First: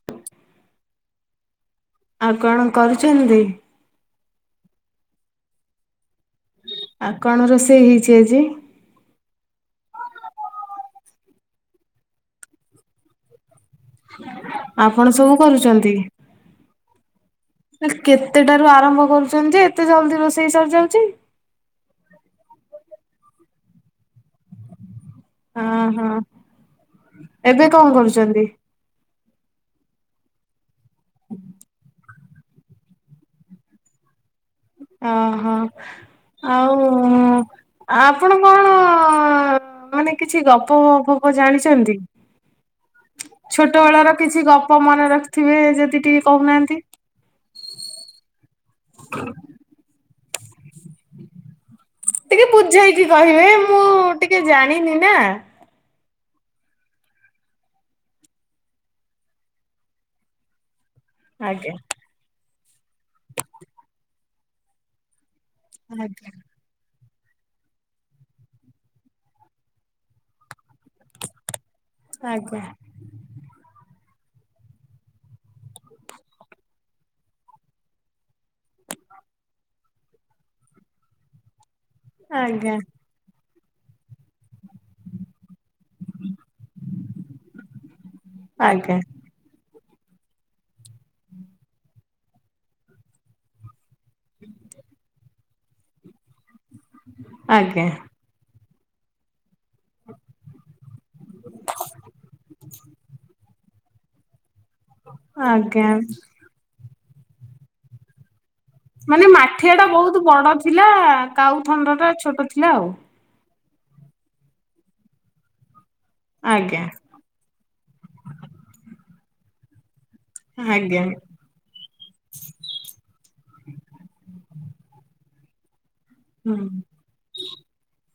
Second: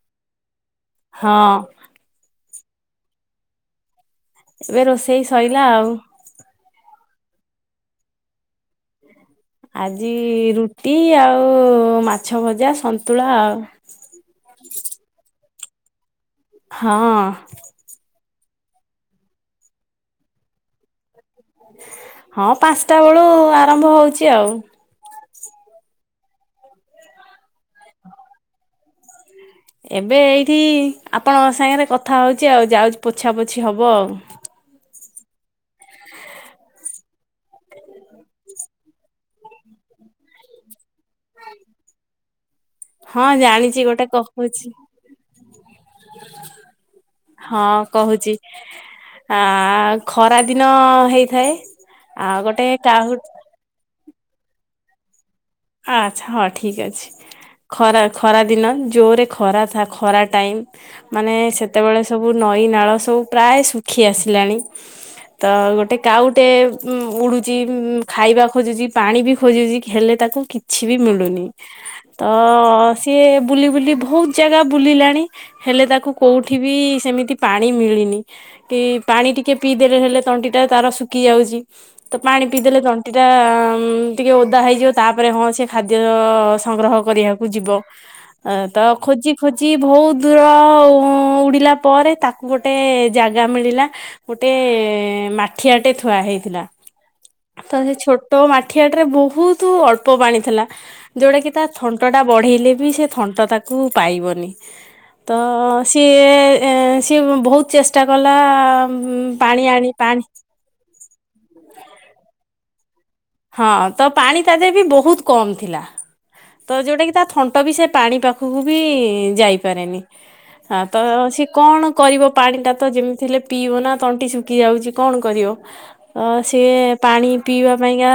ହ [inaudible] ହଁ ଆଉ କଣ କରିଚନ୍ତି? ଏବେ ରୋଷେଇ ଶୋଇଲା ଆଉ। ଆଉ କଣ ରୋଷେଇ ହେଇଛି ଆଜି? ଆଜି ରୁଟି ଆଉ ମାଛ ଭଜା, ସନ୍ତୁଳା ଆଉ। ଆପଣ ସବୁ କରୁଚନ୍ତି? ହଁ ସେ କେତେଟାରୁ ଆରମ୍ଭ କରୁଛନ୍ତି ଯେ ଏତେ ଜଲ୍ଦି ରୋଷେଇ ସରି ଯାଉଛଚି? ହଁ ପାନ୍ସଟା ବେଳୁ ଆରମ୍ଭ ହୋଉଛି ଆଉ। ଅଁ ହଁ, ଏବେ କଁ କରୁଚନ୍ତି? ଏବେ ଏଇଠି ଆପଣଙ୍କ ସାଙ୍ଗେରେ କଥା ହୋଉଛି ଆଉ, ଯାଉଛି ପୋଛା ପୋଛି ହବ ଆଉ। ଅଁ ହଁ ଆଉ ଆ ଆପଣ କଣ ମାନେ କିଛି ଗପ ଫପ ସବୁ ଜାଣିଛନ୍ତି? ହଁ ଜାଣିଛି ଛୋଟ ଗୋଟେ ବେଳର କିଛି କହୁଛି ଗପ ମନେ ରଖିଥିବେ ଯଦି ଟିକେ କୋହୁନାହାନ୍ତି। ହଁ କହୁଛି ଆ- ଖରା ଦିନ ହେଇଥାଏ। ଆଉ ଟିକେ ଗୋଟେ ବୁଝେଇକି କାହୁ କହିବେ ମୁଁ ଟିକେ ଜାଣିନି ନା। ଆ ଆଚ୍ଛା ହଁ ଠିକ୍ ଅଛି ଖରା ଖରା ଦିନ ଜୋରେ ଖରା ଥା ଖରା ଟାଇମ୍? ମାନେ ଆଜ୍ଞା ସେତେବେଳେ ସବୁ ନଈ ନାଳ ସବୁ ପ୍ରାୟ ଶୁଖି ଆସିଲାଣି। ତ ଗୋଟେ ଆଜ୍ଞା କାଉଟେବ୍ ଉଁ ଉଡୁଚି ଉଁ-ଖାଇବା ଖୋଜୁଛି ପାଣି ବି ଖୋଜୁଛି ହେଲେ ତାକୁ କିଛି ବି ମିଳୁନି ତ ଆଜ୍ଞା ସିଏ ବୁଲି ବୁଲି ଭୋଉତ୍ ଜାଗା ବୁଲିଲାଣି। ହେଲେ ତାକୁ କୋଉଠି ବି ସେମିତି ପାଣି ମିଳିନି। କି ପାଣି ଟିକେ ପିଇଦେଲେ ହେଲେ ତଣ୍ଟିଟା ତାର ଶୁକି ଯାଉଚି। ତ ପାଣି ଆଜ୍ଞା ପିଇଦେଲେ ତଣ୍ଟି ଟା ଉଁ-ଟିକେ ଓଦା ହେଇଯିବ ତାପରେ ହଁ ସେ ଖାଦ୍ୟ ସଂଗ୍ରହ କରିବଆକୁ ଯିବ ତ ଆଜ୍ଞା। ଖୋଜି ଖୋଜି ଭୋଉତ୍ ଦୂର ଉଁ -ଉଡିଲା ପରେ, ତାକୁ ଗୋଟେ ଜାଗା ମିଳିଲା। ଗୋଟେ ମାଠିଆଟେ ଥୁଆ ହେଇଥିଲା, ତ ଆଜ୍ଞା ସେ ଛୋ ତୋ ମା ଠିଆଟ ବୋହୁତୁ ଅ ଅଳ୍ପ ପାଣି ଥିଲା ଯୋଉଟାକି ତା ଥଣ୍ଟଟା ବଢ଼େଇଲେ ବି ସେ ଥଣ୍ଟ ତାକୁ ପାଇବନି। ତ ଆଜ୍ଞା ସିଏ ସିଏ ଭୋହୁତ୍ ଚେଷ୍ଟା କଲା। ମାନେ ପାଣି ମାଠିଆ ଟା ଆଣି ବ ପାଣି ବଡ ଥିଲା, କାଉଥଣ୍ଡ ଟା ଛୋଟ ଥିଲା ଆଉ। ହଁ ତ ପାଣି ତା ଦେହରେ ବି ବୋହୁତ୍ କମ୍ ଥିଲା ତ ଆଜ୍ଞା ଯୋଉଟା କି ତା ଥଣ୍ଟ ବି ସେ ପାଣି ପାଖୁକୁ ବି ଯାଇପାରେନି ହଁ ତ ଆଜ୍ଞା ସିଏ କଣ କରିବ ପାଣିଟା ତ ଯେମିତି ଥିଲେ ପିଇବ ନା, ତଣ୍ଟି ଶୁଖି ଯାଉଛି କଣ କରିବ। ଅ ହୁଁ ସିଏ ପାଣି ପିଇବା ପାଇଁକା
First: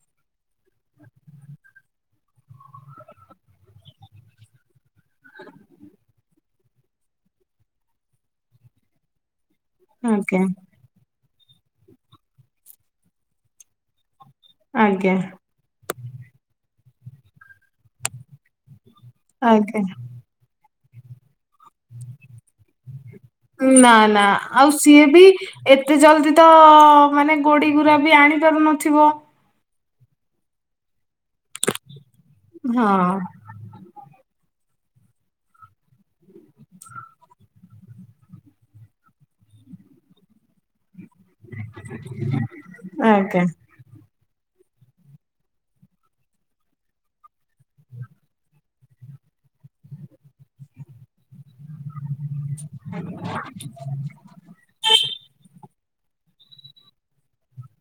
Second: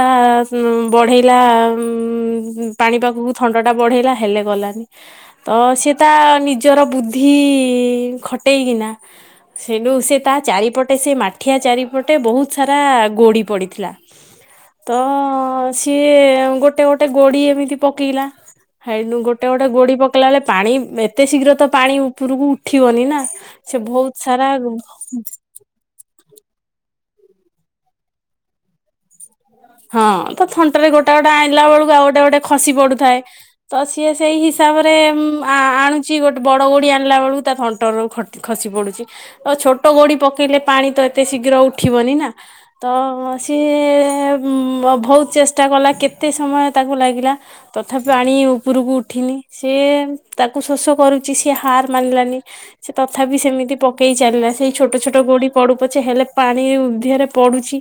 ସୁ ବଢ଼େଇଲା ଉଁ -ପାଣି ପାଖୁକୁ ଥଣ୍ଟଟା ବଢ଼େଇଲା, ହେଲେ ଗଲାନି। ତ ସିଏ ତା ନିଜର ବୁଦ୍ଧି ଖଟେଇକିନା ସେନୁ ସେ ତା ଆଜ୍ଞା ଚାରିପଟେ ସେ ମାଠିଆ ଚାରିପଟେ ବୋହୁତ୍ ସାରା ଗୋଡ଼ି ପଡ଼ିଥିଲା। ତ ଆଜ୍ଞା ସିଏ ଗୋଟେ ଗୋଟେ ଗୋଡି ଏମିତି ପକେଇଲା ସେନୁ ଗୋଟା ଗୋଟା ଆଜ୍ଞା ଗୋଡି ପକେଇଲା ବେଲେ ପାଣି ଇଁ -ଏତେ ଶୀଘ୍ର ତ ପାଣି ଉପୁରୁକୁ ଉଠିବନି ନା ସେ ନା ଭୋଉତ୍ ନା ସାରା ଆଉ ସିଏ ବି ଏତେ ଜଲ୍ଦି ତ ମାନେ ଗୋଡି ଗୁରା ବି ଆଣି ପାରୁନଥିବ? ହଁ ତ ଥଣ୍ଟରେ ଗୋଟା ଗୋଟା ଆଣିଲା ବେଳୁକୁ ଆଉ ଗୋଟେ ଗୋଟେ ଖସି ହଁ ପଡୁଥାଏ। ତ ସିଏ ସେଇ ହିସାବରେ ଆଣୁଛି ଗୋଟେ ବଡ ଗୋଡି ଆଣିଲା ବେଳକୁ ତା ଅଣ୍ଟରରୁ ଖ ଖସି ପଡୁଛି, ଆଉ ଛୋଟ ଗୋଡି ପକେଇଲେ ପାଣି ତ ଏ ଏତେ ଶୀଘ୍ର ଉଠିବନି ନା, ତ ଆଜ୍ଞା। ସିଏ ଉଁ ବହୁତ ଚେଷ୍ଟା କଲା କେତେ ସମୟ ତାକୁ ଲାଗିଲା ତଥାପି ପାଣି ଉପରକୁ ଉଠିନି ସେ ତାକୁ ଶୋଷ କରୁଛି ସେ ହାର ମାନିଲାନି। ସେ ତଥାପି ସେମିତି ପକେଇ ଚାଲିଲା ସେଇ ଛୋଟ ଛୋଟ ଗୋଡି ପଡୁ ପଛେ ହେଲେ ପାଣି ଦିହରେ ପଡୁଛି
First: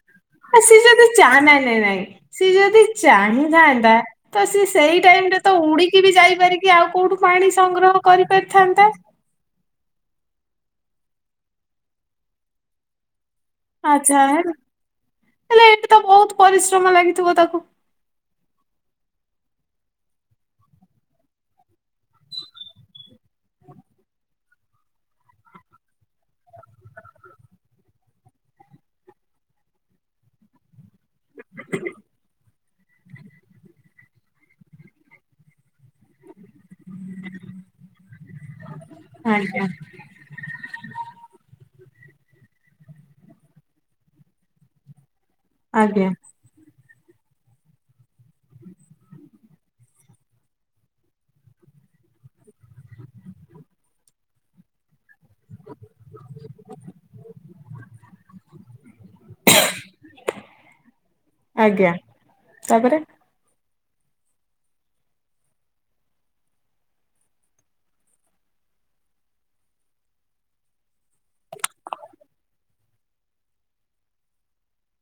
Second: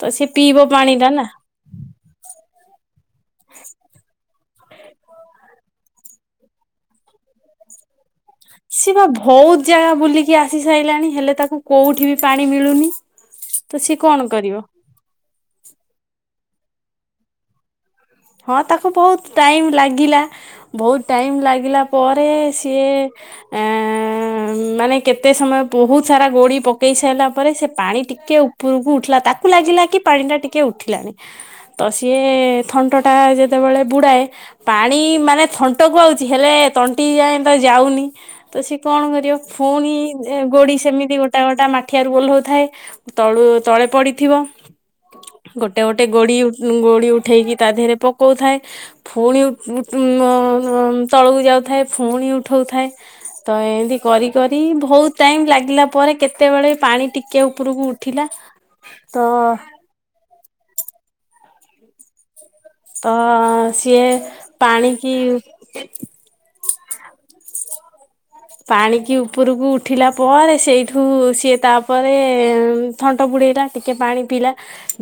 ତ ସିଏ ପିଇବ। ସେ ପାଣି ଯଦି ଟା ନା ଚାଁ ନାଇଁ ନାଇଁ ନାଇଁ ସେ ଯଦି ଚାହିଁଥାନ୍ତା ତ ସି ସେଇ ଟାଇମ ରେ ତ ଉଡିକି ବି ଯାଇପାରିକି ଆଉ କୋଉଠୁ ପାଣି ସଂଗ୍ରହ କରିପାରିଥାନ୍ତା। ସିଏ ବା ବହୁତ ଜାଗା ବୁଲିକି ଆସି ସାରିଲାଣି ହେଲେ ତାକୁ କୋଉଠି ବି ପାଣି ମିଳୁନି। ତ ସିଏ ଆଛା କଣ ହେଲା କରିବ? ହେଲେ ଏଇଠି ତ ବହୁତ ପରିଶ୍ରମ ଲାଗିଥିବ ତାକୁ। ହଁ ତାକୁ ବହୁତ ଟାଇମ୍ ଲାଗିଲା ବହୁତ ଟାଇମ୍ ଲାଗିଲା ପରେ ସିଏ ଏ ମାନେ କେତେ ସମୟ ବହୁତ ସାରା ଗୋଡି ପକେଇ ସାରିଲା ପରେ ସେ ପାଣି ଟିକେ ଉପରକୁ ଉଠିଲା ତାକୁ ଲାଗିଲା କି ପାଣି ଟା ଟିକେ ଉଠିଲାଣି ତ ସିଏ ଥ ତା ଯେତେବେଳେ ବୁଡ଼ାଏ ପାଣି ମାନେ ଥଣ୍ଟକୁ ଆଉଛି ହେଲେ ତଣ୍ଟି ଯାଏ ତ ଯାଉନି। ତ ସିଏ କଣ କରିବ ଆଜ୍ଞା ଫୁଣି ଗୋଡି ସେମିତି ଗୋଟା ଗୋଟା ମାଠିଆରୁ ଓହ୍ଲଉ ଥାଏ ତଳୁ ତଳେ ପଡିଥିବ। ଗୋଟେ ଗୋଟେ ଆଜ୍ଞା ଗୋଡି ଗୋଡି ଉଠେଇକି ତା ଦେହରେ ପକଉଥାଏ। ଫୁଣି ତଳକୁ ଯାଉଥାଏ ଫୁଣି ଉଠଉଥାଏ। ତ ଏମିତି କରି କରି ବହୁତ ଟାଇମ ଲାଗିଲା ପରେ କେତେବେଳେ ପାଣି ଟିକେ ଉପରକୁ ଉ ଉଠିଲା ତ ଆଜ୍ଞା ତାପରେ, ଅ ସିଏ ପାଣିକିି ପାଣିକି ଉପରକୁ ଉଠିଲା ପରେ ସେଇଠୁ ସିଏ ତାପରେ ଥଣ୍ଟ ବୁଡ଼େଇଲା ଟିକିଏ ପାଣି ପିଇଲା।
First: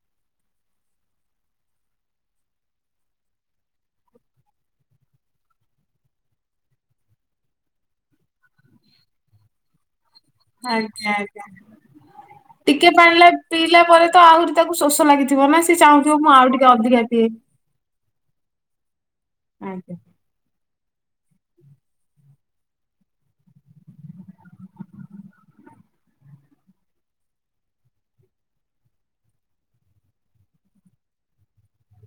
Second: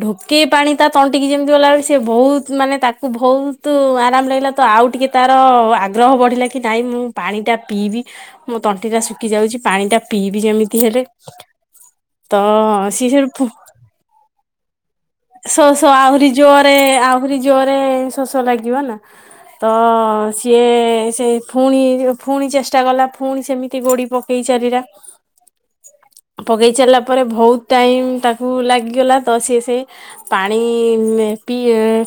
ଢୋକେଇ ପାଣି ତା ତଣ୍ଟିକି ଯେମିତି ଗଲାବେଳେ ସେ ବହୁତ ମାନେ ତାକୁ ବହୁତ ଆରାମ ଲାଗିଲା ତ ଆଉ ଟିକେ ତାର ଆଗ୍ରହ ବଢ଼ିଲା କି ନାଇଁ ମୁଁ ପାଣିଟା ପିଇବି। ମୋ ତଣ୍ଟି ଟା ଶୁଖି ଯାଉଛି ପାଣିଟା ପିଇବି ଯେମିତି ହେଲେ, ଆଜ୍ଞା ଆଜ୍ଞା। ତ ଟିକେ ସିଏ ସେ ପାଣିଲା ପିଇଲା ପରେ ତ ଆଉ ତାକୁ ଶୋଷ ଲାଗେ, ଶ ଶ ଆହୁରି ଜୋରେ ଆହୁରି ଜୋରେ ଶୋଷ ଲାଗିବ ନା ତ ଆଜ୍ଞା ଯିଏ ସେ ଫୁଣି ଫୁଣି ଚେଷ୍ଟା କଲା ଫୁଣି ସେମିତି ଗୋଡ଼ି ପକେଇ ଚାଲିଲା ହଁ ପକେଇ ଚାଲିଲା ପରେ ବହୁତ ଟାଇମ ତାକୁ ଲାଗିଗଲା ତ ସିଏ ସେ ପାଣି ପି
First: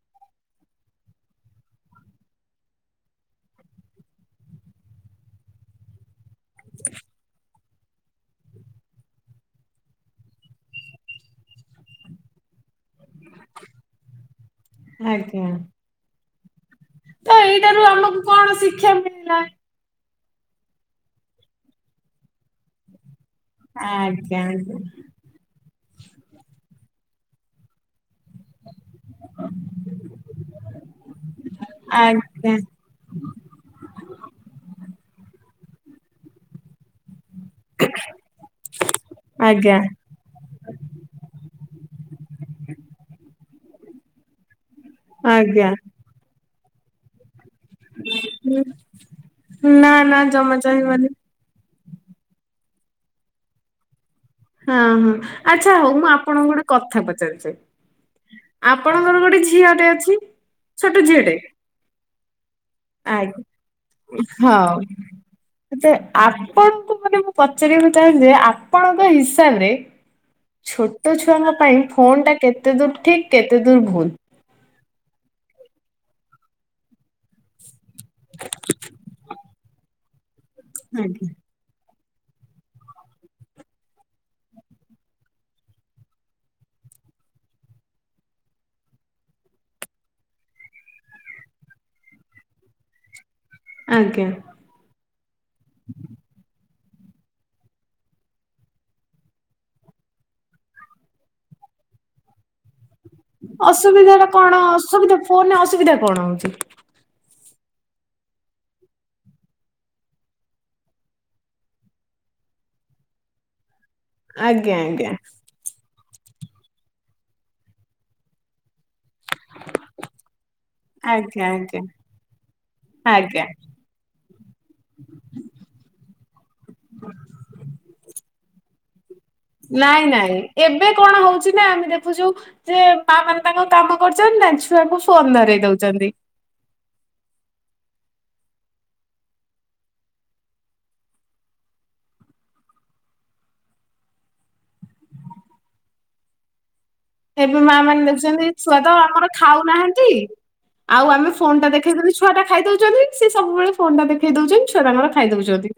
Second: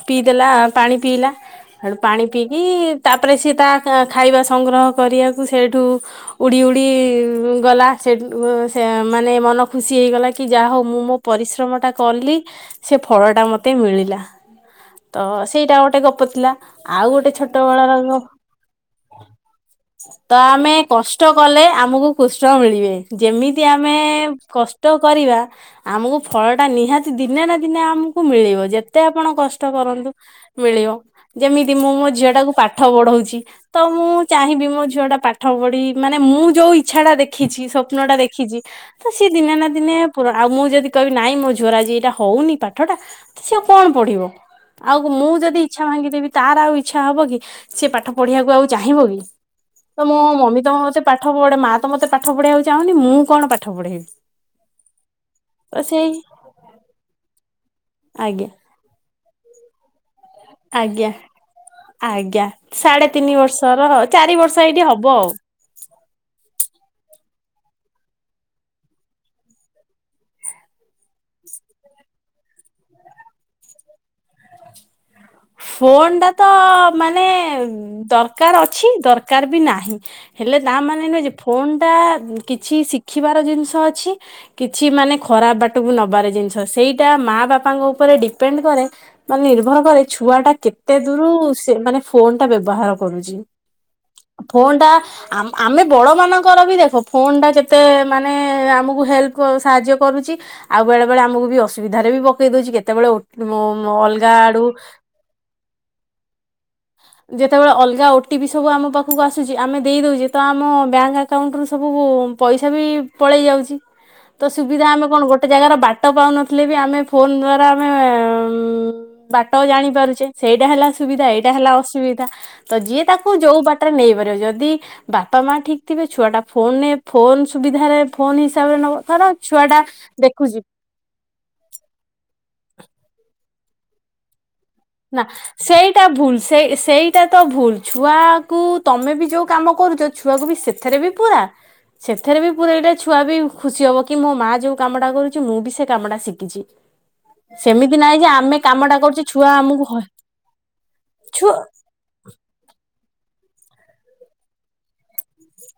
ପିଇଦେଲା ପାଣି ପିଇଲା, ସେଠୁ ପାଣି ପିଇକି ତାପରେ ସି ତା ଖାଇବା ସଂଗ୍ରହ କରିବାକୁ ସେଇଠୁ ଉଡ଼ି ଉଡ଼ି ଗଲା ସେଇଟୁ ସେ ମାନେ ମନ ଖୁସି ହେଇଗଲା କି ଯାହା ହଉ ମୁଁ ମୋ ପରିଶ୍ରମ ଟା କଲି ସେ ଫଳଟା ମୋତେ ମିଳିଲା ତ ଆଜ୍ଞା। ସେଇଟା ଗୋଟେ ଗପ ଥିଲା। ଆଉ ଗୋଟେ ତ ଛୋଟବେଳ ଏଇଟାରୁ ର ଆମକୁ କଣ ଶିକ୍ଷା ମିଳିଲା? ତ ଆମେ କଷ୍ଟ କଲେ ଆମକୁ କୃଷ୍ଣ ମିଳିବେ ଯେମିତି ଦି ଆମେ ଆଜ୍ଞା ଆଜ୍ଞା କଷ୍ଟ କରିବା ଆମକୁ ଫଳ ଟା ନିହାତି ଦିନେ ନା ଦିନେ ଆମ ମିଳିବ ଯେତେ ଆପଣ କଷ୍ଟ କରନ୍ତୁ ମିଳିବ ଯେମିତି ମୁଁ ମୋ ଝିଅ ଟାକୁ ପା ଠ ପଢଉଛି ତ ମୁଁ ଚାହିଁବି ମୋ ଝିଅ ଟା ପାଠ ପଢି ମାନେ ମୁଁ ଯୋଉ ଇଚ୍ଛା ଟା ଦେ ଖିଛି ସ୍ଵପ୍ନ ଟା ଦେଖିଛି ତ ସିଏ ଦିନେ ନା ଆଜ୍ଞା ଦିନେ ପୁରା ଆଉ ମୁଁ ଯେଦି କହିବି ନାଇଁ ମୋ ଝୁଅର ଆଜି ଏଇଟା ହଉନି ପାଠଟା ସିଏ କଣ ପଢିବ? ଆଉ ମୁଁ ଯଦି ଆଜ୍ଞା। ଇଚ୍ଛା ଭାଙ୍ଗିଦେବି ତାର ଆଉ ଇଚ୍ଛା ହବ କି ସିଏ ପାଠ ପଢିବାକୁ ଆଉ ଚାହିଁବ କି ନା କହିବ ନା ମୋ ଜମା ମମି ତ ମତେ ଚାହିଁବନି ପା ପାଠ ପଢା ମା ତ ମତେ ପାଠ ପଢେଇବାକୁ ଚାହୁଁନି ମୁଁ କଣ ପାଠ ପଢେଇବି। ହଁ ହଁ ଆଚ୍ଛା ତ ହଉ ମୁଁ ସେଇ ଆପଣଙ୍କୁ ଗୋଟେ କଥା ପଚାରୁଛି। ଆଜ୍ଞା। ଆପଣଙ୍କର ଗୋଟେ ଝିଅଟେ ଅଛି? ଛୋଟ ଆଜ୍ଞା ଝିଅଟେ? ଆଜ୍ଞା ସାଢେ ତିନି ଆଜ୍ଞା। ବର୍ଷର ହଁ ଚାରି ବର୍ଷ ଏଇଠି ହବ ଆଉ। ତ ଆପଣଙ୍କୁ ମାନେ ମୁଁ ପଚାରିବାକୁ ଚାହୁଁଛି ଯେ ଆପଣଙ୍କ ହିସାବରେ ଛୋଟ ଛୁଆଙ୍କ ପାଇଁ ଫୋନ୍ ଟା କେତେ ଦୂର ଠିକ୍ କେତେ ଦୂର ଭୁଲ୍? ଫୋନ୍ ଟା ତ ମାନେ ଦରକାର ଅଛି ଦରକାର ବି ନାହିଁ। ହେଲେ ତା ମାନେ ନୁହେଁ ଆଜ୍ଞା ଯେ ଫୋନ୍ ଟା କିଛି ଶିଖିବାର ଜିନିଷ ଅଛି କିଛି ମାନେ ଖରାପ ବାଟକୁ ନବାରେ ଜିନିଷ ସେଇଟା ମା ବାପାଙ୍କ ଉପରେ ଡିପେଣ୍ଡ୍ କରେ। ମାନେ ନିର୍ଭର କରେ ଛୁଆ ଟା କେତେ ଦୂର ସେ ମାନେ ଫୋନ୍ ଟା ବ୍ୟବହାର କରୁଛି। ଆଜ୍ଞା। ଫୋନ୍ ଟା ଆମ ଆମେ ବଡ଼ମାନଙ୍କର ବି ଦେଖ ଫୋନ୍ ଟା ଯେତେ ମାନେ ଆମକୁ ହେଲ୍ପ କ ସାହାଯ୍ୟ କରୁଛି ଆଉ ବେଳେ ବେଳେ ଆମକୁ ବି ଅସୁବିଧାରେ ବି ପକେଇ ଦଉଛି କେତେବେଳେ ଓ ଟି ପି ମୋ ଅଲଗା ଆଡ଼କୁ ଫୋନ୍ ରେ ଅସୁବିଧା କଣ ହଉଛି? ଯେତେବେଳେ ଅଲଗା ଓ ଟି ପି ସବୁ ଆମ ପାଖକୁ ଆସୁଛି ଆମେ ଦେଇ ଦଉଛେ ତ ଆମ ବ୍ୟାଙ୍କ୍ ଆ କାଉଣ୍ଟ ରୁ ସବୁ ପ ପଇସା ବି ପଳେଇ ଯାଉଛି ତ ଆଜ୍ଞା ସୁବିଧା ଆମେ ଆଜ୍ଞା କଣ ଗୋ ଟେ ଜାଗାର ବାଟ ପାଉନଥିଲେ ବି ଆମେ ଫୋନ୍ ଦ୍ଵାରା ଆମେ ଉଁ ବାଟ ଜାଣି ପାରୁଛେ ସେଇଟା ହେଲା ସୁବିଧା ଆଜ୍ଞା ଏଇଟା ହେଲା ଆଜ୍ଞା ଅସୁବିଧା ତ ଯିଏ ତାକୁ ଆଜ୍ଞା। ଯୋଉ ବା ଟ ରେ ନେଇପାରିବ ଯଦି ବାପା ମା ଠିକ୍ ଥିବେ ଛୁଆ ଟା ଫୋନ୍ ରେ ଫୋନ୍ ସୁବିଧାରେ ଫୋନ୍ ହିସାବରେ ନବ ଧର ଛୁଆ ଟା ନାଇଁ ନାଇଁ ଦେଖୁଛି ଏବେ କଣ ହଉଛି ନା ଆମେ ଦେଖୁଛୁ ଯେ ମା ମାନେ ତାଙ୍କ କାମ କରୁଛନ୍ତି ନା ଛୁ ଛୁଆକୁ ନା ଫୋନ୍ ଧରେଇ ସେଇଟା ଦଉଛନ୍ତି। ଭୁଲ ସେଇ ସେଇଟା ତ ଭୁଲ୍ ଛୁଆକୁ ତମେ ବି ଯୋଉ କାମ କରୁଛ ଛୁଆକୁ ବି ସେଥିରେ ବି ପୁରା। ସେଥିରେ ବି ପୁରେଇଲେ ଛୁଆ ବି ଖୁସି ହବ କି ମୋ ମାଆ ଯୋଉ କାମଟା କରୁଛି ମୁଁ ବି ସେ କାମଟା ଶିଖିଛି। ଏବେ ମା ସେମିତି ମାନେ ନାହିଁ ଯେ ଦେଖୁଛନ୍ତି ଆମେ ଛୁଆ ତ କାମଟା କରୁଛେ ଆମର ଛୁଆ ଖାଉ ଆମକୁ ନାହା ହ ଚି ଆଉ ଆମେ ଛୁ ଫୋନ୍ ଟା ଦେ ଦେଖେଇ ଦେଲେ ଛୁଆଟା ଖାଇଦଉଛନ୍ତି ସେ ସବୁବେଳେ ଫୋନ୍ ଟା ଦେଖେଇ ଦଉଛନ୍ତି ଛୁଆ ତାଙ୍କର ଖାଇ ଦଉଛନ୍ତି।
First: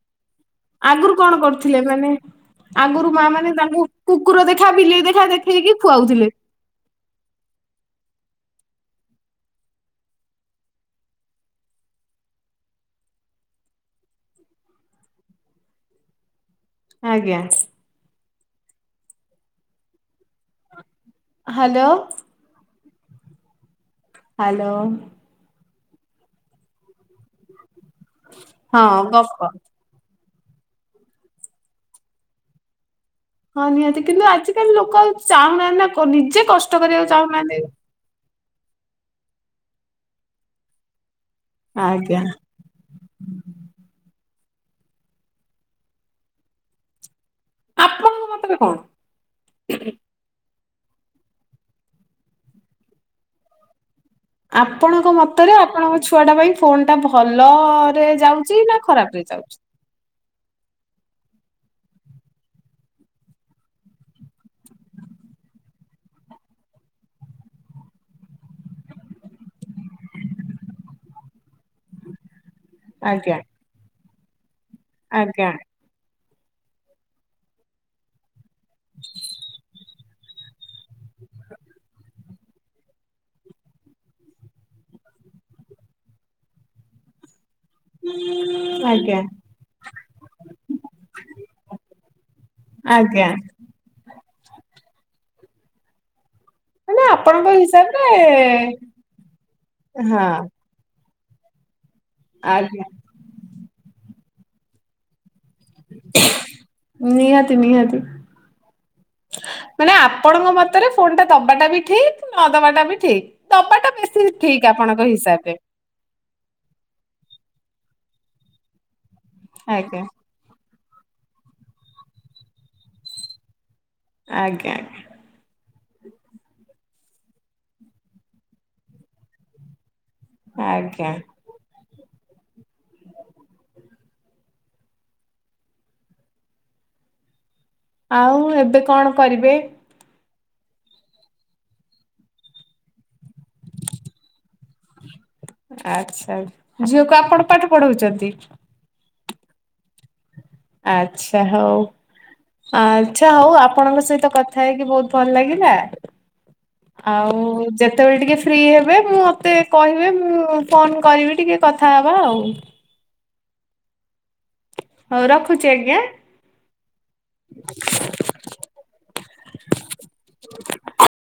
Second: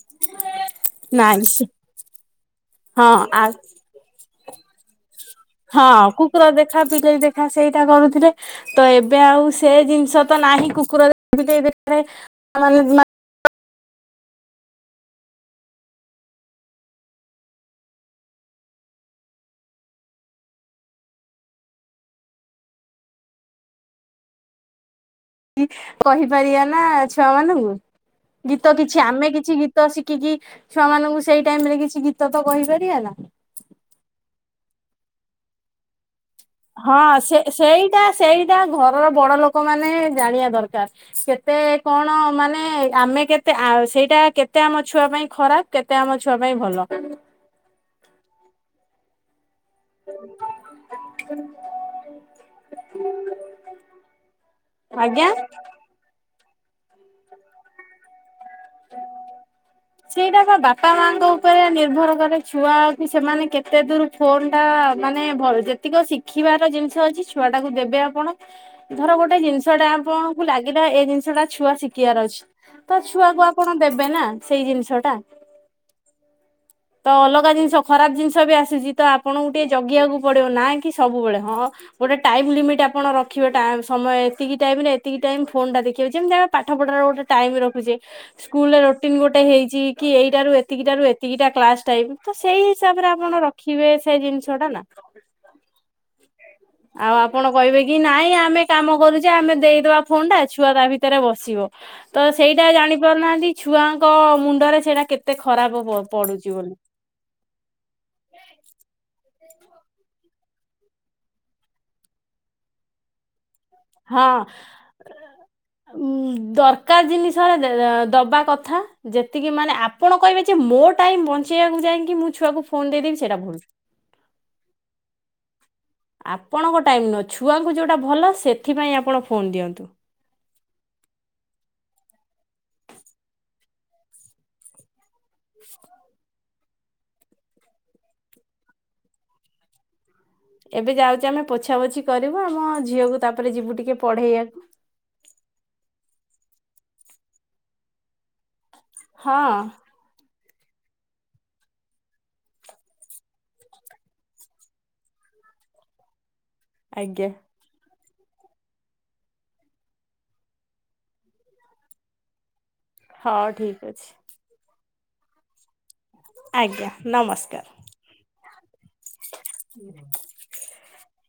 ଏଁ। ଆଗରୁ କଣ କରୁଥିଲେ ମାନେ ଆଗରୁ ହଁ ମା ଆ ମାନେ ତାଙ୍କୁ କୁକୁର ଦେଖା ବିଲେଇ ଦେଖା ଦେ ହଁ କୁକୁର ଦେଖା ବିଲେଇ ଦେଖା ସେଇଟା କରୁଥିଲେ। ତ ଏବେ ଆଉ ସେ ଜିନିଷ ତ ନାହିଁ କୁକୁର ଦେଖା ବିଲେଇ ଦେଖା ମାନେ ମା ଆଜ୍ଞା। ହାଲୋ। ହାଲୋ। କି କହିପାରିବା ନା ଛୁଆ ମାନଙ୍କୁ ଗୀତ ହଁ କିଛି ଆମେ ଗପ କିଛି ଗୀ ତ ଶିଖିକି ଛୁଆ ମାନଙ୍କୁ ସେଇ ଟାଇମ୍ ରେ କିଛି ଗୀତ ତ କହିପାରିବା ନା। ହଁ ନିହାତି କିନ୍ତୁ ଆଜିିକାଲି ଲୋକ ଚାହୁଁନାହାନ୍ତି ନା ନିଜେ କଷ୍ଟ ହଁ କରିବାକୁ ସେ ଚାହୁଁନାହାନ୍ତି ସେଇ ସେଇଟା ଘରର ବଡ ଲୋକ ମାନେ ଜାଣିବା ଦରକାର କେତେ କଣ ଆଜ୍ଞା ମାନେ ଆମେ କେତେ ସେଇଟା କେତେ ଆମ ଛୁଆ ପାଇଁ ଖରାପ କେତେ ଆମ ଛୁଆ ପାଇଁ ଭଲ ଆପଣଙ୍କ ମତରେ କଣ? [inaudible] ଆପଣଙ୍କ ଆଜ୍ଞା। ମତରେ ଆପଣଙ୍କ ଛୁଆଟା ପାଇଁ ଫୋନ ଟା ଭଲରେ ଯାଉଛି ନା ଖରାପ ରେ ଯାଉଛି। ସେଇଟା ପା ବାପା ମାଙ୍କ ଉପରେ ନିର୍ଭର କରେ ଛୁଆକୁ ସେମାନେ କେତେ ଦୂର ଫୋନ ଟା ମାନେ ଭ ଯେତିକ ଶିଖିବାର ଜିନିଷ ଅଛି ଛୁଆ ଟାକୁ ଦେବେ ଆପଣ ଧର ଗୋଟେ ଜିନିଷ ଟା ଆପଣଙ୍କୁ ଲାଗିିଲା ଏଇ ଜିନିଷଟା ଛୁଆ ଶିଖିବାର ଅଛି। ତ ଆଜ୍ଞା ଛୁଆକୁୁ ଆପଣ ଦେବେ ନା ସେଇ ଜିନିଷ ଟା। ଆଜ୍ଞା। ତ ଅଲଗା ଜିନିଷ ଖରାପ ଜିନିଷ ବି ଆସୁଛି ତ ଆପଣଙ୍କୁ ଟିକେ ଜଗିବାକୁ ପଡିବ ନା କି ସବୁବେଳେ ହଁ ଗୋଟେ ଟାଇମ ଲିମିଟ୍ ଆପଣ ରଖିବେ ସମୟ ଏତିକି ଟାଇମରେ ଏତିକି ଟାଇମ ଫୋନ ଟା ଦେଖିବେ ଯେମିତି ଆ ପାଠପଢ଼ାରେ ଗୋଟେ ଟାଇମ ରଖୁଛେ ସ୍କୁଲ ଆଜ୍ଞା ରୁଟିନ ଗୋଟେ ହେଇଛି କି ଏଇଟ ଏତିକିଟା ରୁ ଏତିକିଟା କ୍ଲାସ ଟାଇମ ତ ସେଇ ହିସାବରେ ଆଜ୍ଞା ଆପଣ ରଖିବେ ସେଇ ଜିନିଷ ଟା ନା ମାନେ ଆଉ ଆପଣଙ୍କ ଆପଣ କହିବେ କି ହିସାବରେ ନାଇଁ ଆମେ କାମ କରୁଛେ ଆମେ ଦେଇଦବା ହଁ ଫୋନ ଟା ଛୁଆ ତା ଭିତରେ ବସିବ। ତ ସେଇଟା ଆଜ୍ଞା। ଜାଣି ପାରୁନାହାନ୍ତି ଛୁଆଙ୍କ ମୁଣ୍ଡରେ ସେଇଟା କେତେ ଖରାପ ପ ପଢୁଛି ବୋଲି ନିହାତି ନିହାତି ମାନେ ଆପଣଙ୍କ ମତରେ ଫୋନ ଟା ଦବାଟା ବି ଠିକ ନ ଦବାଟା ବି ଠିକ ଦବାଟା ବେଶୀ ଠିକ ଆପଣଙ୍କ ହିସାବ ରେ ଉ ଦରକାର ଜିନିଷରେ ଦବା କଥା ଯେତିକି ମାନେ ଆଜ୍ଞା ଆପଣ କହିବେ ଆ ମୋ ଟାଇମ ବଞ୍ଚେଇବାକୁ ଯାଇକି ମୁଁ ଛୁଆକୁ ଫୋନ ଦେଇଦେବି ସେଟା ଭୁଲ ଆଜ୍ଞା ଆଜ୍ଞା। ଆପଣଙ୍କ ଟାଇମ୍ ନୁହ ଛୁଆଙ୍କୁ ଯେଉଁଟା ଭଲ ସେଥିପାଇଁ ଆପଣ ଫୋନ୍ ଦିଅନ୍ତୁ। ଆଜ୍ଞା। [inaudible] ଆଉ ଏବେ କଣ କରିବେ? ଏବେ ଯାଉଛେ ଆମେ ପୋଛା ପୋଛି କରିବୁ ଆମ ଝିଅକୁ ତାପରେ ଯିବୁ ଟିକେ ପଢେଇବାକୁ। ଆଛା ଝିଅକୁ ଆପଣ ପାଠ ପଢଉଛନ୍ତି? ହଁ। ଆଚ୍ଛା ହଉ। ଆଚ୍ଛା ହଉ ଆପଣଙ୍କ ସହିତ କଥା ହେଇକି ବହୁତ ଭଲ ଲାଗିଲା। ଆଜ୍ଞା ଆଉ ଯେ ସେତେବେଳେ ଟିକେ ଫ୍ରି ହେବେ ମୁଁ ମତେ କହିବେ ମୁଁ ଫୋନ କରିବି ଟିକେ କଥାହବା ଆଉ ହଉ ଠିକ୍ ଅଛି। ହଉ ରଖୁଛି ଆଜ୍ଞା। ଆଜ୍ଞା ନମସ୍କାର। [inaudible] [inaudible]